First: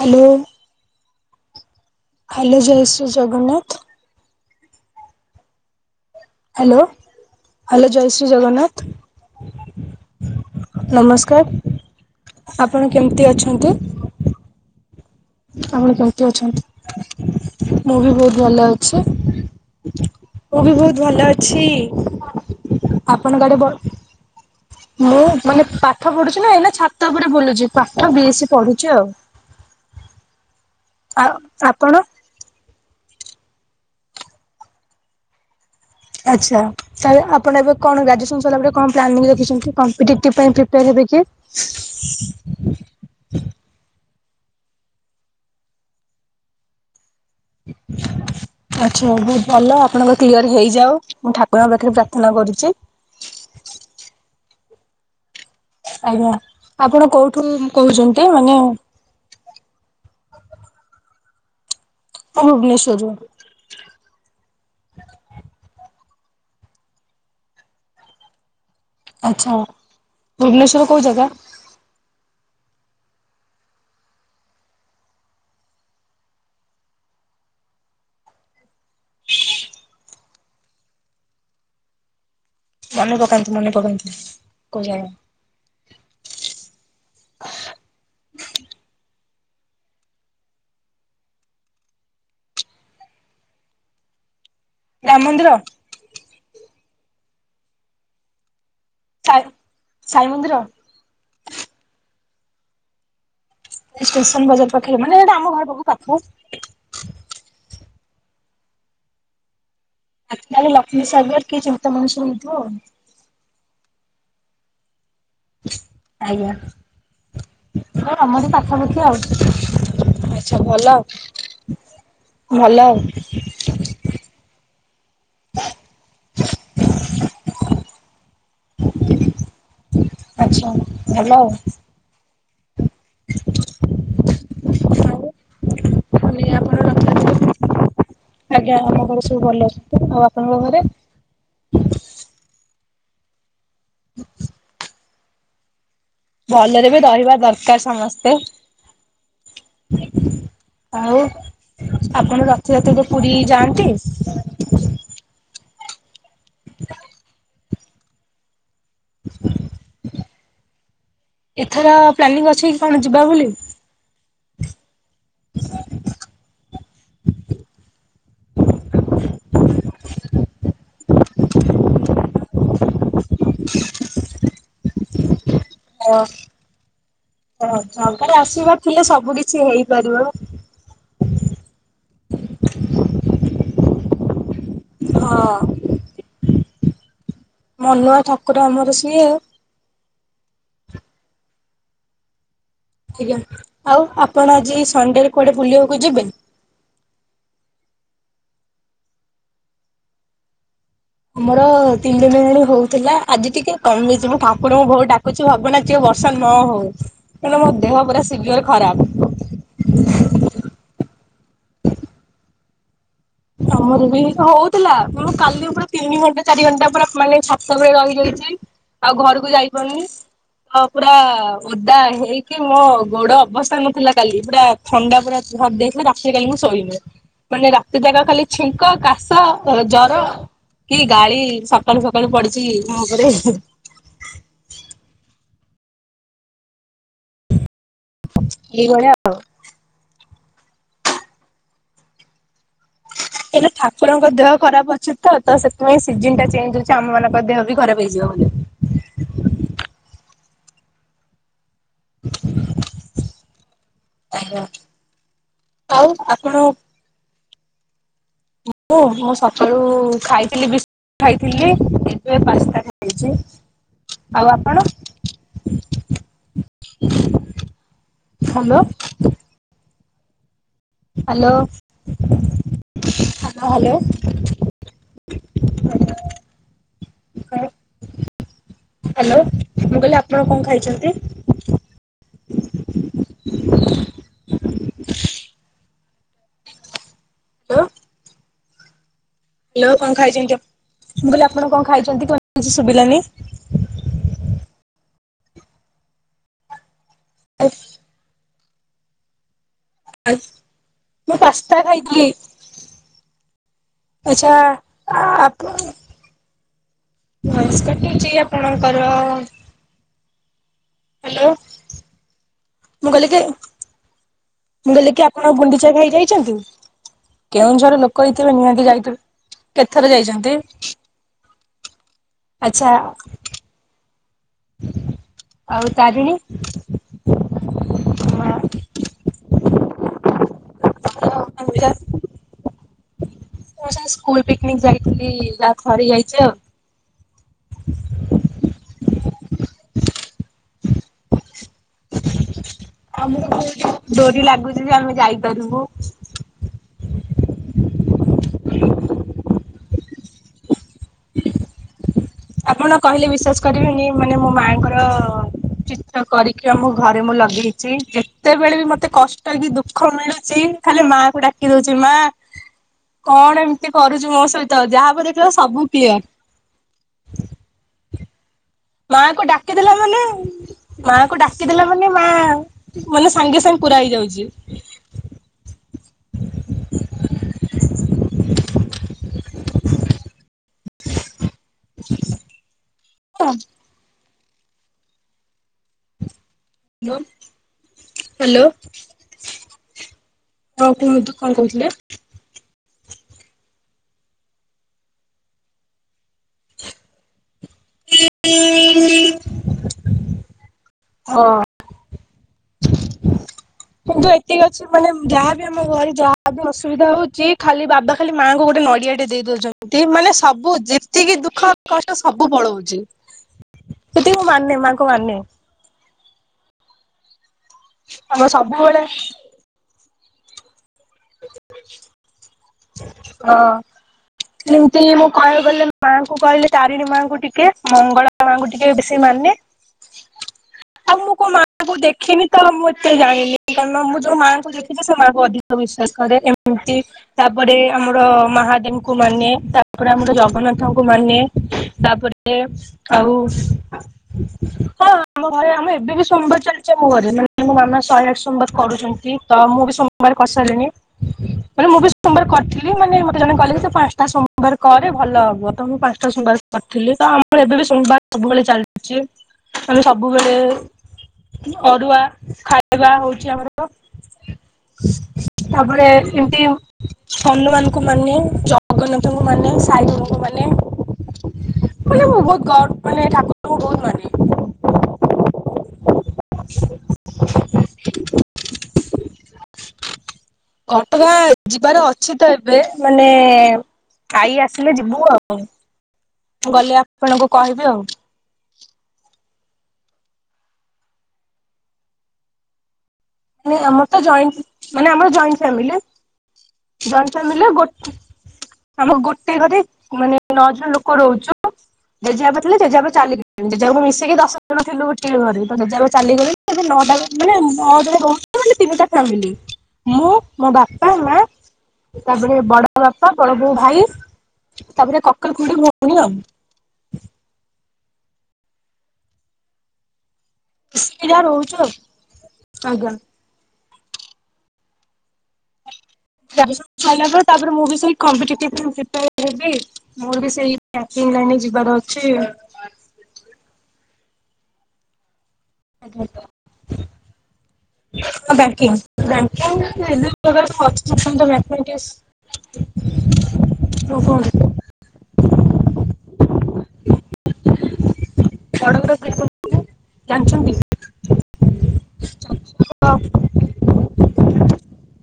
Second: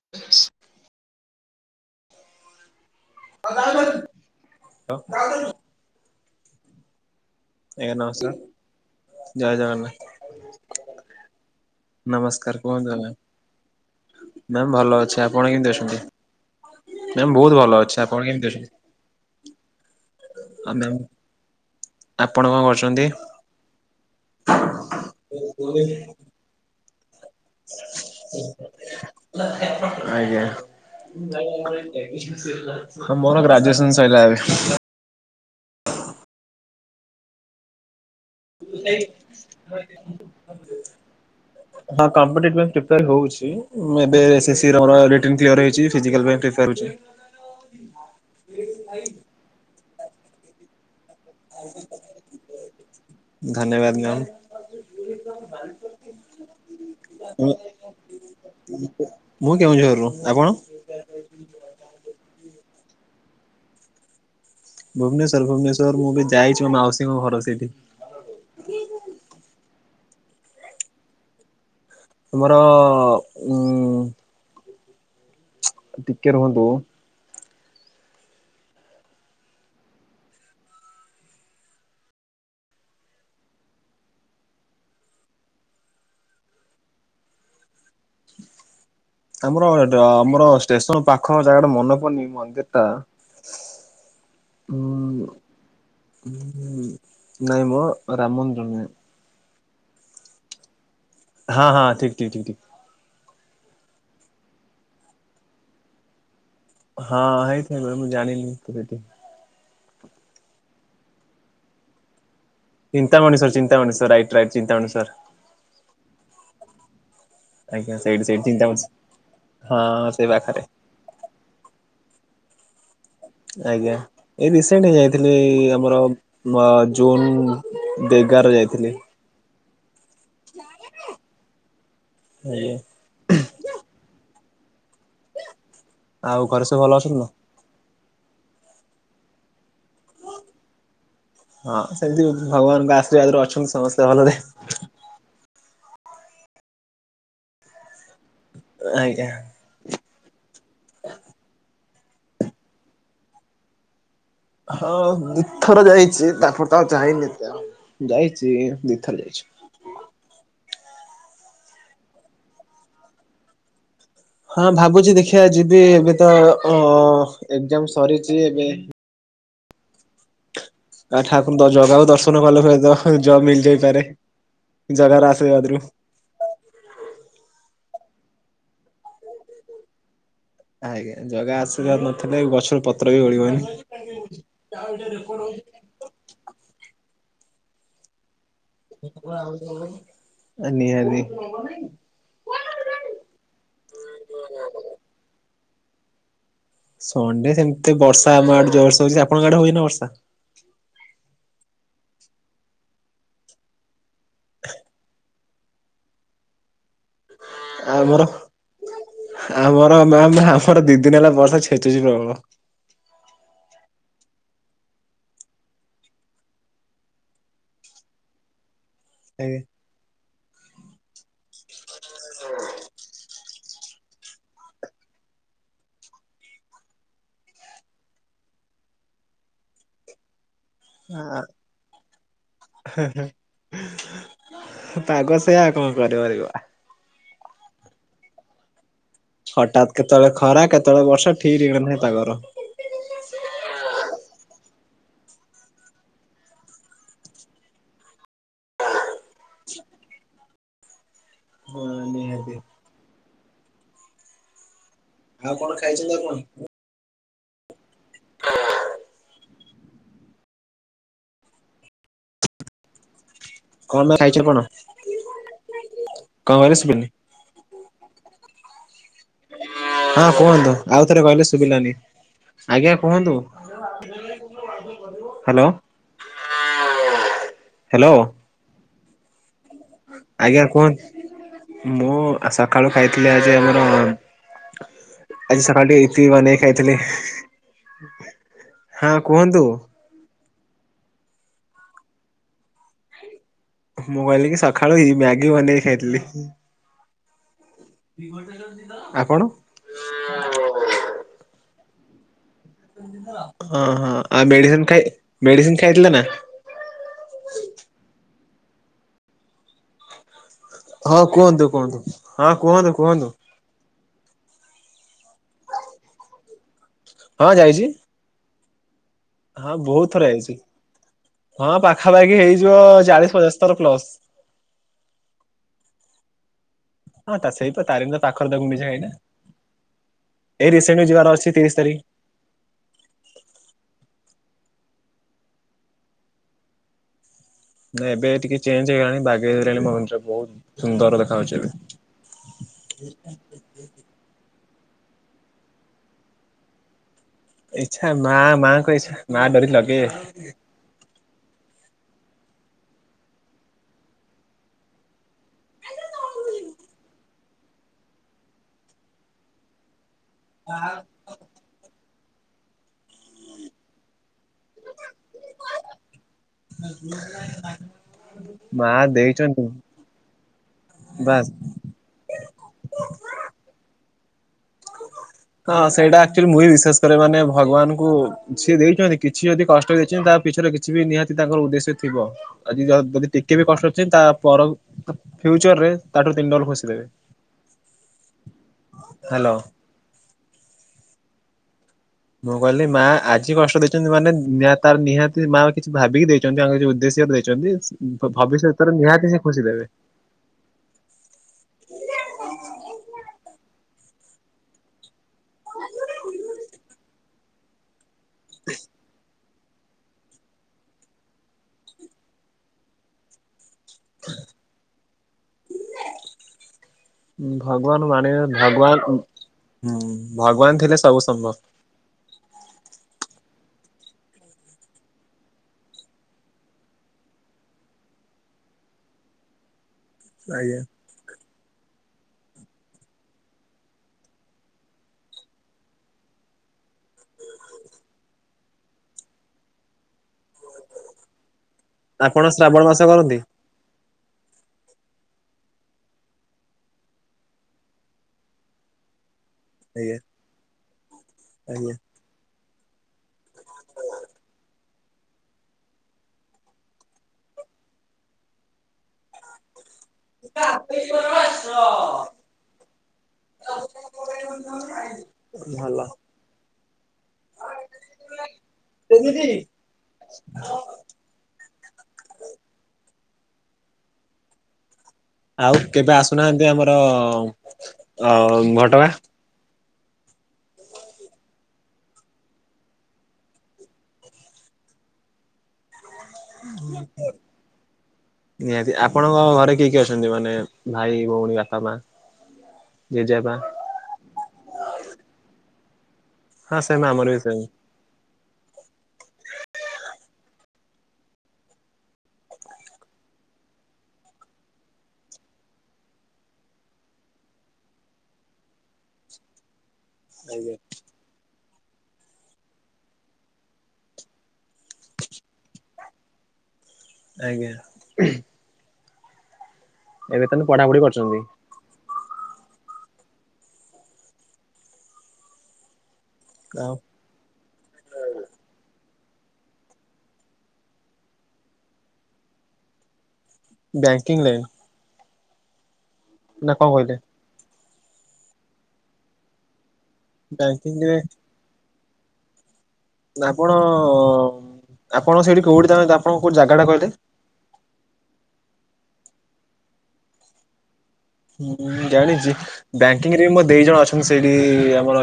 Hello. Hello ଜୟ ସ୍ ତ ହ୍ୟାଲୋ ହ୍ୟାଲୋ ଆଜ୍ଞା ଜୟ ଶ୍ରୀ ନମସ୍କାର ଜଗନ୍ନାଥ। ନମସ୍କାର ନମସ୍କାର ଆପଣ କେମିତି ଅଛନ୍ତି। ମ୍ୟାମ ଭଲ ଅଛି ଆପ୍ ଆପଣ କେମିତି ଅଛନ୍ତି? ବହୁତ ଭଲ ଅଛି ମୁଁ ବି ଆପଣ ବହୁତ କେମିତି ଭଲ ଅଛନ୍ତି? ଅଛି। ମୁଁ ବି ଆଉ ମ୍ୟାମ୍ ବହୁତ ଭଲ ଅଛି। ଆପଣ କଣ କରୁଛନ୍ତି? ଆପଣ ଆଡେ ବ ମୁଁ ମାନେ ପାଠ ପଢୁଚି। ଇଲୋ ଏଇନା ଛାତ ଉପରେ ବୁଲୁଚି ପାଠ ବି ଏସ୍ ସି ପଢୁଛି ଆଉ। ଆଜ୍ଞା। ଆଉ ଆପଣ ହଁ ମୋର ଗ୍ରାଜୁଏସନ ସଇଲା ଏବେ। ଆଛା ତାହେଲେ ଆପଣ ଏବେ କଣ ଗ୍ରାଜୁସନ ସଇଲା ପରେ କଣ ପ୍ଲାନିଙ୍ଗ ରଖିଛନ୍ତି କମ୍ପିଟିଟିଭ ପାଇଁ ପ୍ରିପାର ହେବେ କି? ପ୍ୟାର୍ ହଉଚି ମୁଁ ଏବେ ସି ସିରମର ରିଟିନ କ୍ଲିୟର ହେଇଚି ଫିଜିକାଲ୍ ପାଇଁ ପ୍ରିପାର ହଉଚି। ଆଛା ବହୁତ ଭଲ ଆପଣଙ୍କ କ୍ଲିଅର ହେଇଯାଉ। ମୁଁ ଠାକୁରଙ୍କ ପାଖରେ ପ୍ରାର୍ଥନା କରୁଚି ଧନ୍ୟବାଦ ମ୍ୟାମ। ଆଜ୍ଞା ଆପଣ କୋଉଠୁ କହୁଛନ୍ତି ମାନେ ମୁଁ କେଉଁଝରରୁ ଆପଣ? ମୁଁ ଭୁବନେଶ୍ୱର ରୁ। ଭୁବନେଶ୍ୱର ଭୁବନେଶ୍ୱର ମୁଁ ବି ଯାଇଛି ମୋ ମାଉସୀଙ୍କ ଘର ସେଇଠି। ଆଚ୍ଛା ଭୁବନେଶ୍ୱର ର କୋଉ ଜାଗା? ତୁମର ଉଁ ଟିକେ ରହନ୍ତୁ। ମନେ ପକାନ୍ତୁ ମନେ ପକାନ୍ତୁ କୋଉ ଜାଗା? ଆମର ର ଆମର ଷ୍ଟେସନ ପାଖ ଜାଗା ଟା ମନେ ପଡୁନି ମନ୍ଦିର ଟା ଦାମ ଉଁ ମନ୍ଦିର? ନାଇଁ ମୋ ରାମ ମନ୍ଦିର ନୁହେଁ। ସାଇ ସାଇ ମନ୍ଦିର? ହଁ ହଁ ଠିକ ଠିକ୍ ଠିକ୍ ଠିକ୍। ଏ ଷ୍ଟେସନ ବଜାର ପାଖରେ ମାନେ ଏଇଟା ଆମ ଘର ପାଖକୁ ପାଖ। ହଁ ହେଇଥାଇ ପରେ ମୁଁ ଜାଣିନି ତୁ କେଟି। ଆଜି କାଲି ଲକ୍ଷ୍ମୀ ସାଗର କି ଚିନ୍ତା ମଣିଷ ହେଇଥିବ ଆଉ। Chintamani sir Chintamani sir right right Chintamani sir. ଆଜ୍ଞା। ଆଜ୍ଞା ହଁ ସେଇଠି ସେଇଠି ଆମର ଚିନ୍ତାମଣି ସର। ପାଖାପାଖି ହଁ ସେଇ ଆଉ ପାଖରେ ଆଛା ଭଲ ଭଲ। ଆଜ୍ଞା ଏଇ ରିସେଣ୍ଟ ହେଇଂ ଥିଲି ଆମର ମ ଜୁନ ଦେଗାର ଯାଇଥିଲି। ଆଛା ଭଲ ଆଉ। ଆୟା। ଆଉ ମାନେ ଆଉ ଗରେ ଆପଣ ସବୁ ଭଲ ଅଛନ୍ତି ତ? ରଥଯାତ୍ରା ଆଜ୍ଞା ଆମ ଘରେ ସବୁ ଭଲ ଅଛନ୍ତି ଆଉ ଆପଣଙ୍କ ଘରେ? ହଁ ସେମତି ଭଗବାନଙ୍କ ଆଶୀର୍ବାଦରେ ଅଛନ୍ତି ସମସ୍ତେ ଭଲରେ। ଭଲରେ ବି ରହିବା ଦରକାର ସମସ୍ତେ। ଆଜ୍ଞା। ଆଉ ଆପଣ ରଥଯାତ୍ରାରେ ପୁରୀ ଯାଆନ୍ତି? ହଁ ଦୁଥର ଯାଇଛି ତାପରେ ତ ଆଉ ଯାଇନି ଏତେ ଆଉ ଯାଇଛି ଦି ଏଥର ପ୍ଲାନିଂ ଅଛି କି କଣ ଯିବା ବୋଲି? ହଁ ଭାବୁଛି ଦେଖିବା ଯିବି ଏବେ ତ ଅ ଏକଜାମ୍ ସରିଛି ଏବେ। ଆ ଠାକୁର ତ ଜଗାକୁ ଦର୍ଶନ କଲେ ହୁଏ ତ ଜବ ମିଳିଯାଇପାରେ ଜଗାର ଆଶୀର୍ବାଦରୁ। ଓ ଓ ଜଗାର ଆଶୀର୍ବାଦ ଥିଲେ ସବୁ କିଛି ହେଇପାରିବ। ଆଜ୍ଞା ଜଗା ଆଶିର୍ବାଦ ନଥିଲେ ଗଛରୁ ପତ୍ର ବି ଓଳିବନି। ହଁ ମନୁଆ ଠା ନିହାତି ଥିଲା ଆଉ ଆପଣ ଆଜିଏଇ ସଣ୍ଡେରେ କୁଆଡେ ବୁଲିବାକୁ ଯିବେ? ସଣ୍ଡେ ସେମିତି ବର୍ଷା ଆମ ଆଡ଼େ ଜୋର୍ ସେ ହୋଉଛି ଆପଣଙ୍କ ଆଡେ ହଉନି ନା ବର୍ଷା? ଆମର ତିନି ଦିନ ହେଲେ ହଉଥିଲା ଆଜି ଟିକେ କମିଛି ମ ଠାକୁରଙ୍କୁ ବହୁତ ଡାକୁଛିି ଚ ଭାବନା ଜି ଆଉ ବର୍ଷା ନ ହଉ କାରଣ ମୋ ଦେହ ଆମର ପୁରା ସିଭିଅର ଖରାପ। ଆମର ମ୍ୟାମ ଆମର ଦି ଦିନ ହେଲା ବର୍ଷା ଛେଚୁଛି ପ୍ରବଳ। ଆମର ବି ହଉଥିଲା ମୁଁ କାଲି ପୁଣି ତିନି ଘଣ୍ଟା ଚାରି ଘଣ୍ଟା ପୁରା ମାନେ ଛାତ ଉପରେ ରହିଗଲି ଯେ ଆଉ ଘରକୁ ଯାଇପାରୁନି ମୁଁ ପୁରା ଓଦା ହେଇକି ମୋ ଗୋଡ ଅବସ୍ଥା ନଥିଲା କାଲି ପୁରା ଥଣ୍ଡା ପୁରା ଧର ଦେଇଥିଲା ରାତିରେ କାଲି ମୁଁ ଶୋଇନି ମାନେ ରାତି ସାରା ଖାଲି ଛିଙ୍କ କାଶ ଜର କି ଗାଳି ଆଜ୍ଞା ସକାଳୁ ସକାଳୁ ପଡିଛି ମୋ ଉପରେ ପାଗ ସେଇଆ କଣ କରିପାରିବ। ଏଇ ଭଳିଆ ଆଉ। ହଠାତ୍ କେତେବେଳେ ଖରା କେତେବେଳେ ବର୍ଷା ଠିକ ଠିକଣା ନାହିଁ ତାଙ୍କର। ହେଲେ ଠାକୁରଙ୍କ ଦେହ ଖରାପ ଅଛି ତ ତ ସେଥିପାଇଁ ସିଜନ ଟା ଚେଞ୍ଜ ହଉଛି ଆମ ମାନଙ୍କ ଦେହ ବି ଖରାପ ହେଇଯିବ ବୋଲି। ହଁ ନିହାତି। ଆଜ୍ଞା। ଆଉ କଣ ଖାଇଛନ୍ତି ଆପଣ? ହଁ [unintelligible] ମୁଁ ମୁଁ ସକାଳୁ ଖାଇଥିଲି ବିସ୍କି ଖାଇଥିଲି ଏବେ ପାସ୍ତା ଖାଇଛି। କଣଟା ଖାଇଛ ଆଉ କଣ ଆପଣ କଣ କହିଲ ଶିବୁନି? ହାଲୋ। ହଁ କୁହନ୍ତୁ ଆଉ ଥରେ କହିଲେ ହ୍ୟାଲୋ ଶୁଭିଲାନି ଆଜ୍ଞା କୁହନ୍ତୁ? Hello hello hello. ହ୍ୟାଲୋ। ମୁଁ କହିଲି ଆପଣ କଣ ଆଜ୍ଞା ଖାଇଛନ୍ତି? କୁହନ୍ତୁ ମୁଁ ଆ ସକାଳୁ ଖାଇଥିଲି ଆଜି ଆଜି ସକାଳୁ ଟିକେ ଇପି ବନେଇ ଖାଇଥିଲି। ହ୍ୟାଲୋ ହଁ କୁହନ୍ତୁ? ହ୍ୟାଲୋ କଣ ଖାଇଛନ୍ତି ମୁଁ କହିଲି ଆପଣ କଣ ଖାଇଛନ୍ତି କି କିଛି ଶୁଭିଲାନି? ମୁଁ କହିଲି କି ସକାଳୁ ଇ ମ୍ୟାଗି ବନେଇକି ଖାଇଥିଲି। ଆଜ୍ [inaudible] ଆପଣ? [inaudible] ମୁଁ ପାସ୍ତା ଖାଇଥିଲି। ହଁ ହଁ ଆଉ ଆଚ୍ଛା ମେଡିସିନ ଖାଇ ମେଡିସିନ ଖାଇଥିଲେ ନା? ଭଏସେ କାଟିଚି ଆପଣଙ୍କର? ହଁ ହ୍ୟାଲୋ କୁହନ୍ତୁ କୁହନ୍ତୁ ହଁ କୁହନ୍ତୁ ମୁଁ କହିଲି କୁହନ୍ତୁ? କି ମୁଁ କହିଲି କି ଆପଣ ଗୁଣ୍ଡିଚାଘାଇ ଯାଇଛନ୍ତି? ହଁ ଯାଇଛି। କେଉଁଝରେ ଲୋକ ହେଇଥିବେ ନିହାତି ଯାଇଥି ହଁ ବହୁତ ଥର ଯାଇଛି ହଁ ପାଖାପାଖି ହେଇଯିବ ଆଚ୍ଛା ଚାଳିଶ ପଚାଶ ଥର ପ୍ଲସ। ଆଉ ତାରିଣୀ? ହଁତ ସେଇତ ତାରିଣୀ ର ପାଖରେ ତାକୁ ମିିସା ହୋଇନି। ଏଇ ରିସେଣ୍ଟ ଯିବାର ଅଛି ତିରିଶ ତାରିଖ। ମୁଁ ସାର୍ ସ୍କୁଲ ପିକ୍ ନିକ୍ ଯାଇଥିଲି ଯା ଥରେ ଯାଇଛି ଆଉ ନାଇଁ ଏବେ ଟିକେ ଚେଞ୍ଜ ହେଇଗଲାଣି ବାଗେଇ ଗଲାଣି ଭବେନଶ୍ୱର ବୋହୁତ୍ ସୁନ୍ଦର ଦେଖା ଯାଉଛି ଏବେ। ଆମୁକୁ କୋଉ ଡୋରି ଲାଗୁଚି ଯେ ଆମେ ଯାଇପାରିବୁ। ଇଛା ନା ନା କହି ସିଏ ମା ଡୋରି ଲଗେଇବେ। ଆପଣ କହିଲେ ବିଶ୍ୱାସ କରିବେନି ମାନେ ମୋ ମାଆଙ୍କର ଚିତ୍ର କରିକି ଆମ ଘରେ ମୁଁ ଲଗେଇଛି ଯେତେବେଳେ ବି ମତେ କଷ୍ଟ କି ଦୁଃଖ ମିଳୁ ଚି ଖାଲି ମାଆଙ୍କୁ ଡାକ୍ କି ଦଉଚି ମା କଣ ଏମତି କରୁଛୁ ମୋ ସହିତ ଯାହାହବ ଦେଖିବ ସବୁ କ୍ଲିୟର। [inaudible] ମାଆଙ୍କୁ ଦେଇଛନ୍ତି ଡାକିଦେଲା ମାନେ ମା ଙ୍କୁ ବାସ୍। ଡାକିଦେଲା ମାନେ ମାଆ ମାନେ ସାଙ୍ଗେ ସାଙ୍ଗେ ପୁରା ହେଇଯାଉଛି। ହଁ ସେଇଟା ଆକଚୁଲି ମୁଁ ବି ବିଶ୍ୱାସ କରେ ମାନେ ଭଗବାନଙ୍କୁ। ସିଏ ଦେଇଚନ୍ତି କିଛି ଯଦି କଷ୍ଟ ଦେଇଚନ୍ତି ତା କିଛି ନା କିଛି ବି ନିହାତି ତାଙ୍କର ଉଦ୍ଦେଶ୍ୟ ଥିବ ଆଜି ଯ ଯଦି ଟିକେ ବି କ [inaudible] ତା ପର ଫିୟୁଚରରେ ତାଠୁ ତିନଡବଲ ଖୁସି। ଦେବେ। ମମ୍ ହାଲୋ। ହ୍ୟାଲୋ। ହଁ କୁହନ୍ତୁ କଁ କହୁଥିଲେ? ମୁଁ କହିଲି ମା ଆଜି କଷ୍ଟ ଦେଇଚନ୍ତି ମାନେ ନିହାତି ତାର ନିହାତି ମା କିଛି ଭାବିକି ଦେଇଚନ୍ତି ଆ କିଛି ଉଦ୍ଦେଶ୍ୟରେ ଦେଇଚନ୍ତି। ଭବିଷ୍ୟତରେ ନିହାତି ସେ ଖୁସି ଦେବେ। ହଁଅଁ କିନ୍ତୁ ଏଇ ଠିକ୍ ଅଛି ମାନେ ଯାହାବି ଆମ ଘରେ ଯାହାବି ଅସୁବିଧା ହଉଛି ଖାଲି ବାବା ଖାଲି ମାଆଙ୍କୁ ଗୋଟେ ନଡିଆ ଟେ ଦେଇ ଦଉଚ ନ୍ତି, ମାନେ ସବୁ ଯେତିକି ଦୁଃଖ କଷ୍ଟ ସବୁ ପଳଉଛି। ସେତିକି ମୁଁ ମାନେ ମା ଙ୍କୁ ମାନେ। ଭଗବାନ୍ ମାନେ ଆମର ଭଗବାନ୍ ସବୁବେଳେ ଉଁ ଭଗବାନ୍ ଥିଲେ ସବୁ ହବ। ହଁଅଁ। ଏମତି ମୁଁ କହିଆକୁ ଗଲେ ମାଙ୍କୁ କହିଲେ ତାରିଣୀ ମାଙ୍କୁ ଟିକେ ମଙ୍ଗଳ ଳା ମାଙ୍କୁ ଟିକେ ବେଶି ମାନେ। ଆଜ୍ଞା। ଆଉ ମୁଁ କୋଉ ମାଆଙ୍କୁ ଦେଖିନି ତ ମୁଁ ଏତେ ଜାଣିନି କାରନ ମୁଁ ଯୋଉ ମାଆଙ୍କୁ ଦେଖଚି ସେ ମାଆଙ୍କୁ ଅଧି କ ବିଶ୍ୱାସ କରେ। ଏମତି ତାପରେ ଆମର ମାହାଦେବଙ୍କୁ ମାନେ ତାପରେ ଆମର ଜଗନ୍ନାଥଙ୍କୁ ମାନେ। ଆପଣ ତାପରେ ଶ୍ରାବଣ ମାସ କରନ୍ତି? ଆଉ ହଁ ଆମ ଘରେ ଆମେ ଏବେ ବି ସୋମବାର ଚାଲଚି ଆମ ଘରେ ମାନେ ମୋ ମାମା ଶହେ ଆଠ ସୋମବାର କରୁଛନ୍ତି। ତ ମୁଁ ବି ଆଜ୍ଞା ସୋମବାର କରିସାରିଲିନି ମାନେ ଆଜ୍ଞା ମୁଁ ବି ସୋମବାର କରିଥିଲି ମାନେ ମତେ ଜଣେ କଇଲେ ଯେ ସେ ପାଁସଟା ସୋମବାର କରେ ଭଲ ହବ, ତ ମୁଁ ପାଁସଟା ସୋମବାର କରଥିଲିତ ଆମ ଘରେ ଏବେବି ସୋମବାର ସବୁବେଳେ ଚାଲଚି। ମାନେ ସବୁବେଳେ ଅରୁୁଆ ଖାଇବା ହଉଛି ଆମର। ତାପରେ ଏମତି ହନୁମାନଙ୍କୁ ମାନେ, ଜଗନ୍ନାଥଙ୍କୁ ମାନେ ସାଇବାବାଙ୍କୁ ମାନେ। ମାନେ ମୁଁ ବହୁତ୍ ଗଡ୍ ମାନେ ଠାକୁରଙ୍କୁ ବହୁତ୍ ମାନେ। ଆଉ କେବେ ଆସୁନାହାନ୍ତି ଆମର ଅ ଘଟଗାଁ? ଘଟଗାଁ ଯିବାର ଅଛି ତ ଏବେ। ମାନେ ଆଇ ଆସିଲେ ଯିବୁ ଆଉ। ଗଲେ ହ ଆପଣଙ୍କୁ କହିବି ଆଉ [inaudible] ନିହାତି ଆପଣଙ୍କ ଘରେ କିଏ କିଏ ଅଛନ୍ତି ମାନେ ଭାଇ ଭଉଣୀ ବାପା ମା। ଯଏ ଯାବା। ମାନେ ଆମର ତ ଜଏଣ୍ଟ ମାନେ ଆମର ଫାମିଲୀ ହଁ ସେମ୍ ଆମର ଜଏଣ୍ଟ ବି ସେମ୍ ଫାମିଲୀ ଗୋଟେ। ଆମ ଗୋଟେ ଘରେ ମାନେ ନଅ ଜଣ ଲୋକ ରହୁଛୁ। ଜେଜେ ବାପା ଥିଲେ ଜେଜେ ବାପା ଚାଲିଗଲେଣି ଜେଜେ ବାପାକୁ ମିଶିକି ଦଶ ଜଣ ଥିଲୁ ଗୋଟିଏ ଘରେ ତ ଜେଜେ ବାପା ଚାଲିଗଲେନି। ସେ ନଅଟା ମାନେ ନ [inaudible] ତିନିଟା ଫାମିଲି ମୁଁ ମୋ ଆଜ୍ଞା। ବାପା ମା। ତାପରେ ବଡ ବାପା ବଡ ବୋଉ ଭାଇ ତାପରେ କକା ଖୁଡ଼ି ଭଉଣୀ ଆଉ। ଆଜ୍ଞା। ଏବେ ତେୁ ପଢା [inaudible] ଅସବିଧା ରହୁଛୁ ଆଜ୍ଞା [inaudible] ଆଉ ତାପରେ ମୁଁ ବି ସେଇ କମ୍ପେତିଭିବ [inaudible] ମୋର ବି ସେଇି ବ୍ୟାଙ୍କିଙ୍ଗ ଲାଇନ ରେ ଯିବାର ଅଛି। Banking line. ଆଜ [inaudible] ନା କଣ କହିଲେ। ବ୍ୟାଙ୍କିଙ୍ଗ ବ୍ୟାି୍ୟାମିକ ବ୍ୟାଙ୍କିଙ୍ଗରେ [inaudible] ଆପଣ ଆପଣ ସେଇଠି କୋଉଠି ତାେ ଆପଣ କୋଉ ଜାଗା ଟା କହିଲେ। ଫଡଗ୍ରାଫ ଚାାଛନ୍ତି [inaudible] ହୁଁ ଜାଣିଛି ତ ବ୍ୟାଙ୍କିଙ୍ଗ ରେ ମୋ ଦି ଜଣ। ସେଠି ଆମର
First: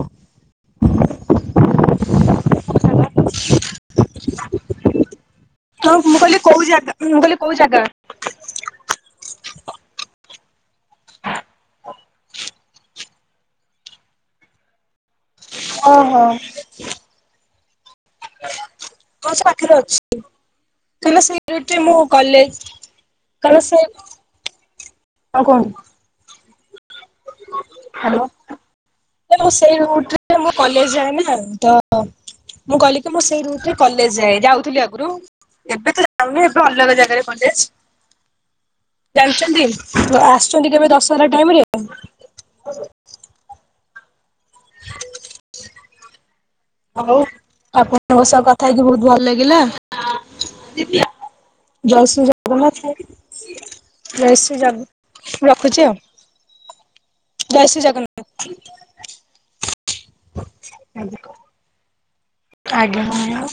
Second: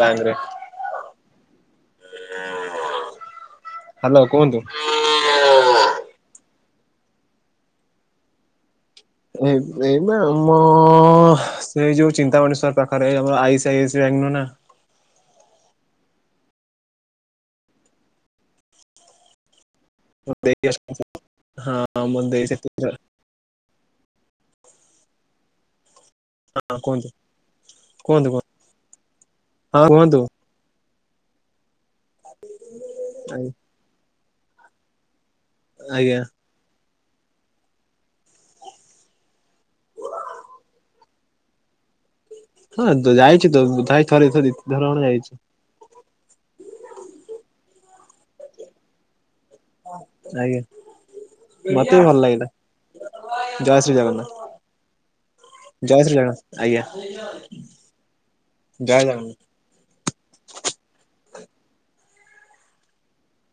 ବ୍ୟାଙ୍କ ରେ। ହ୍ୟାଲୋ କୁହନ୍ତୁ। ହଁ ମୁଁ କହିଲି କୋଉ ଜାଗା ମୁଁ କହିଲି କୋଉ ଜାଗା। ଏ ଏଇବା ଆମ। ସେଇ ଯୋଉ ଚିନ୍ତାମନେଶ୍ୱର ପାଖରେ ଏଇ ଆଇ ସି ଆଇ ବ୍ୟାଙ୍କ୍ ନୁହ ନା। ଓହୋ। ହଁ ସେ ପାଖରେ ଅଛି। ମୋ ଦେଇ ଅଛନ୍ତି କଣ ସେ ଟେ ମୁଁ ହଁ ମୋ ଦେଇ ସେଠି କଲେଜ କଣସ [inaudible] ହଁ କୁହନ୍ତୁ। ହଁ କୁହନ୍ତୁ। କୁହନ୍ତୁ କୁହନ୍ତୁ ହେଲୋ ସେଇ ହଁ ଋଟ କୁହନ୍ତୁ ରେ ମୋ। କଲେଜ ଯାଏ ନା ତ ମୁଁ କହିଲି କି ମୁଁ ସେଇ ରୁଟରେ କଲେଜ ଯାଏ ଯାଉଥିଲି ଆଗରୁ। ଏବେ ତ ଆଜ୍ଞା ଯାଉନି ଏବେ ଅଲଗା ଜାଗାରେ କଲେଜ। ଜାଣିଛନ୍ତି ଆସୁଛନ୍ତି କେବେ ଦଶହରା ଟାଇମରେ। ହଁ ଯାଇଛି ତ ଧଥାଇ ଥରେ ଥ ଧର ହଣ ଯାଇଛି [inaudible] ହଉ ଆପଣଙ୍କ ସହ କଥା ହେଇକି ବହୁତ ଭଲ ଲାଗିଲା। ଆଜ୍ଞା। ମତେ ବି ଜୟ ଭଲ ଶ୍ରୀ ଲାଗିଲା ଜଗନ୍ନାଥ ଶ୍ରୀ ଜଗନ୍ନାଥ ଜୟ ଶ୍ରୀ ଜଗନ୍ନାଥ। ଜୟ ଶ୍ରୀ ଜଗନ୍ନାଥ ଆଜ୍ଞା ଜୟ ଜଗନ୍ନାଥ। ଆଜ କ [inaudible] ଆଜ୍ଞା ହୁ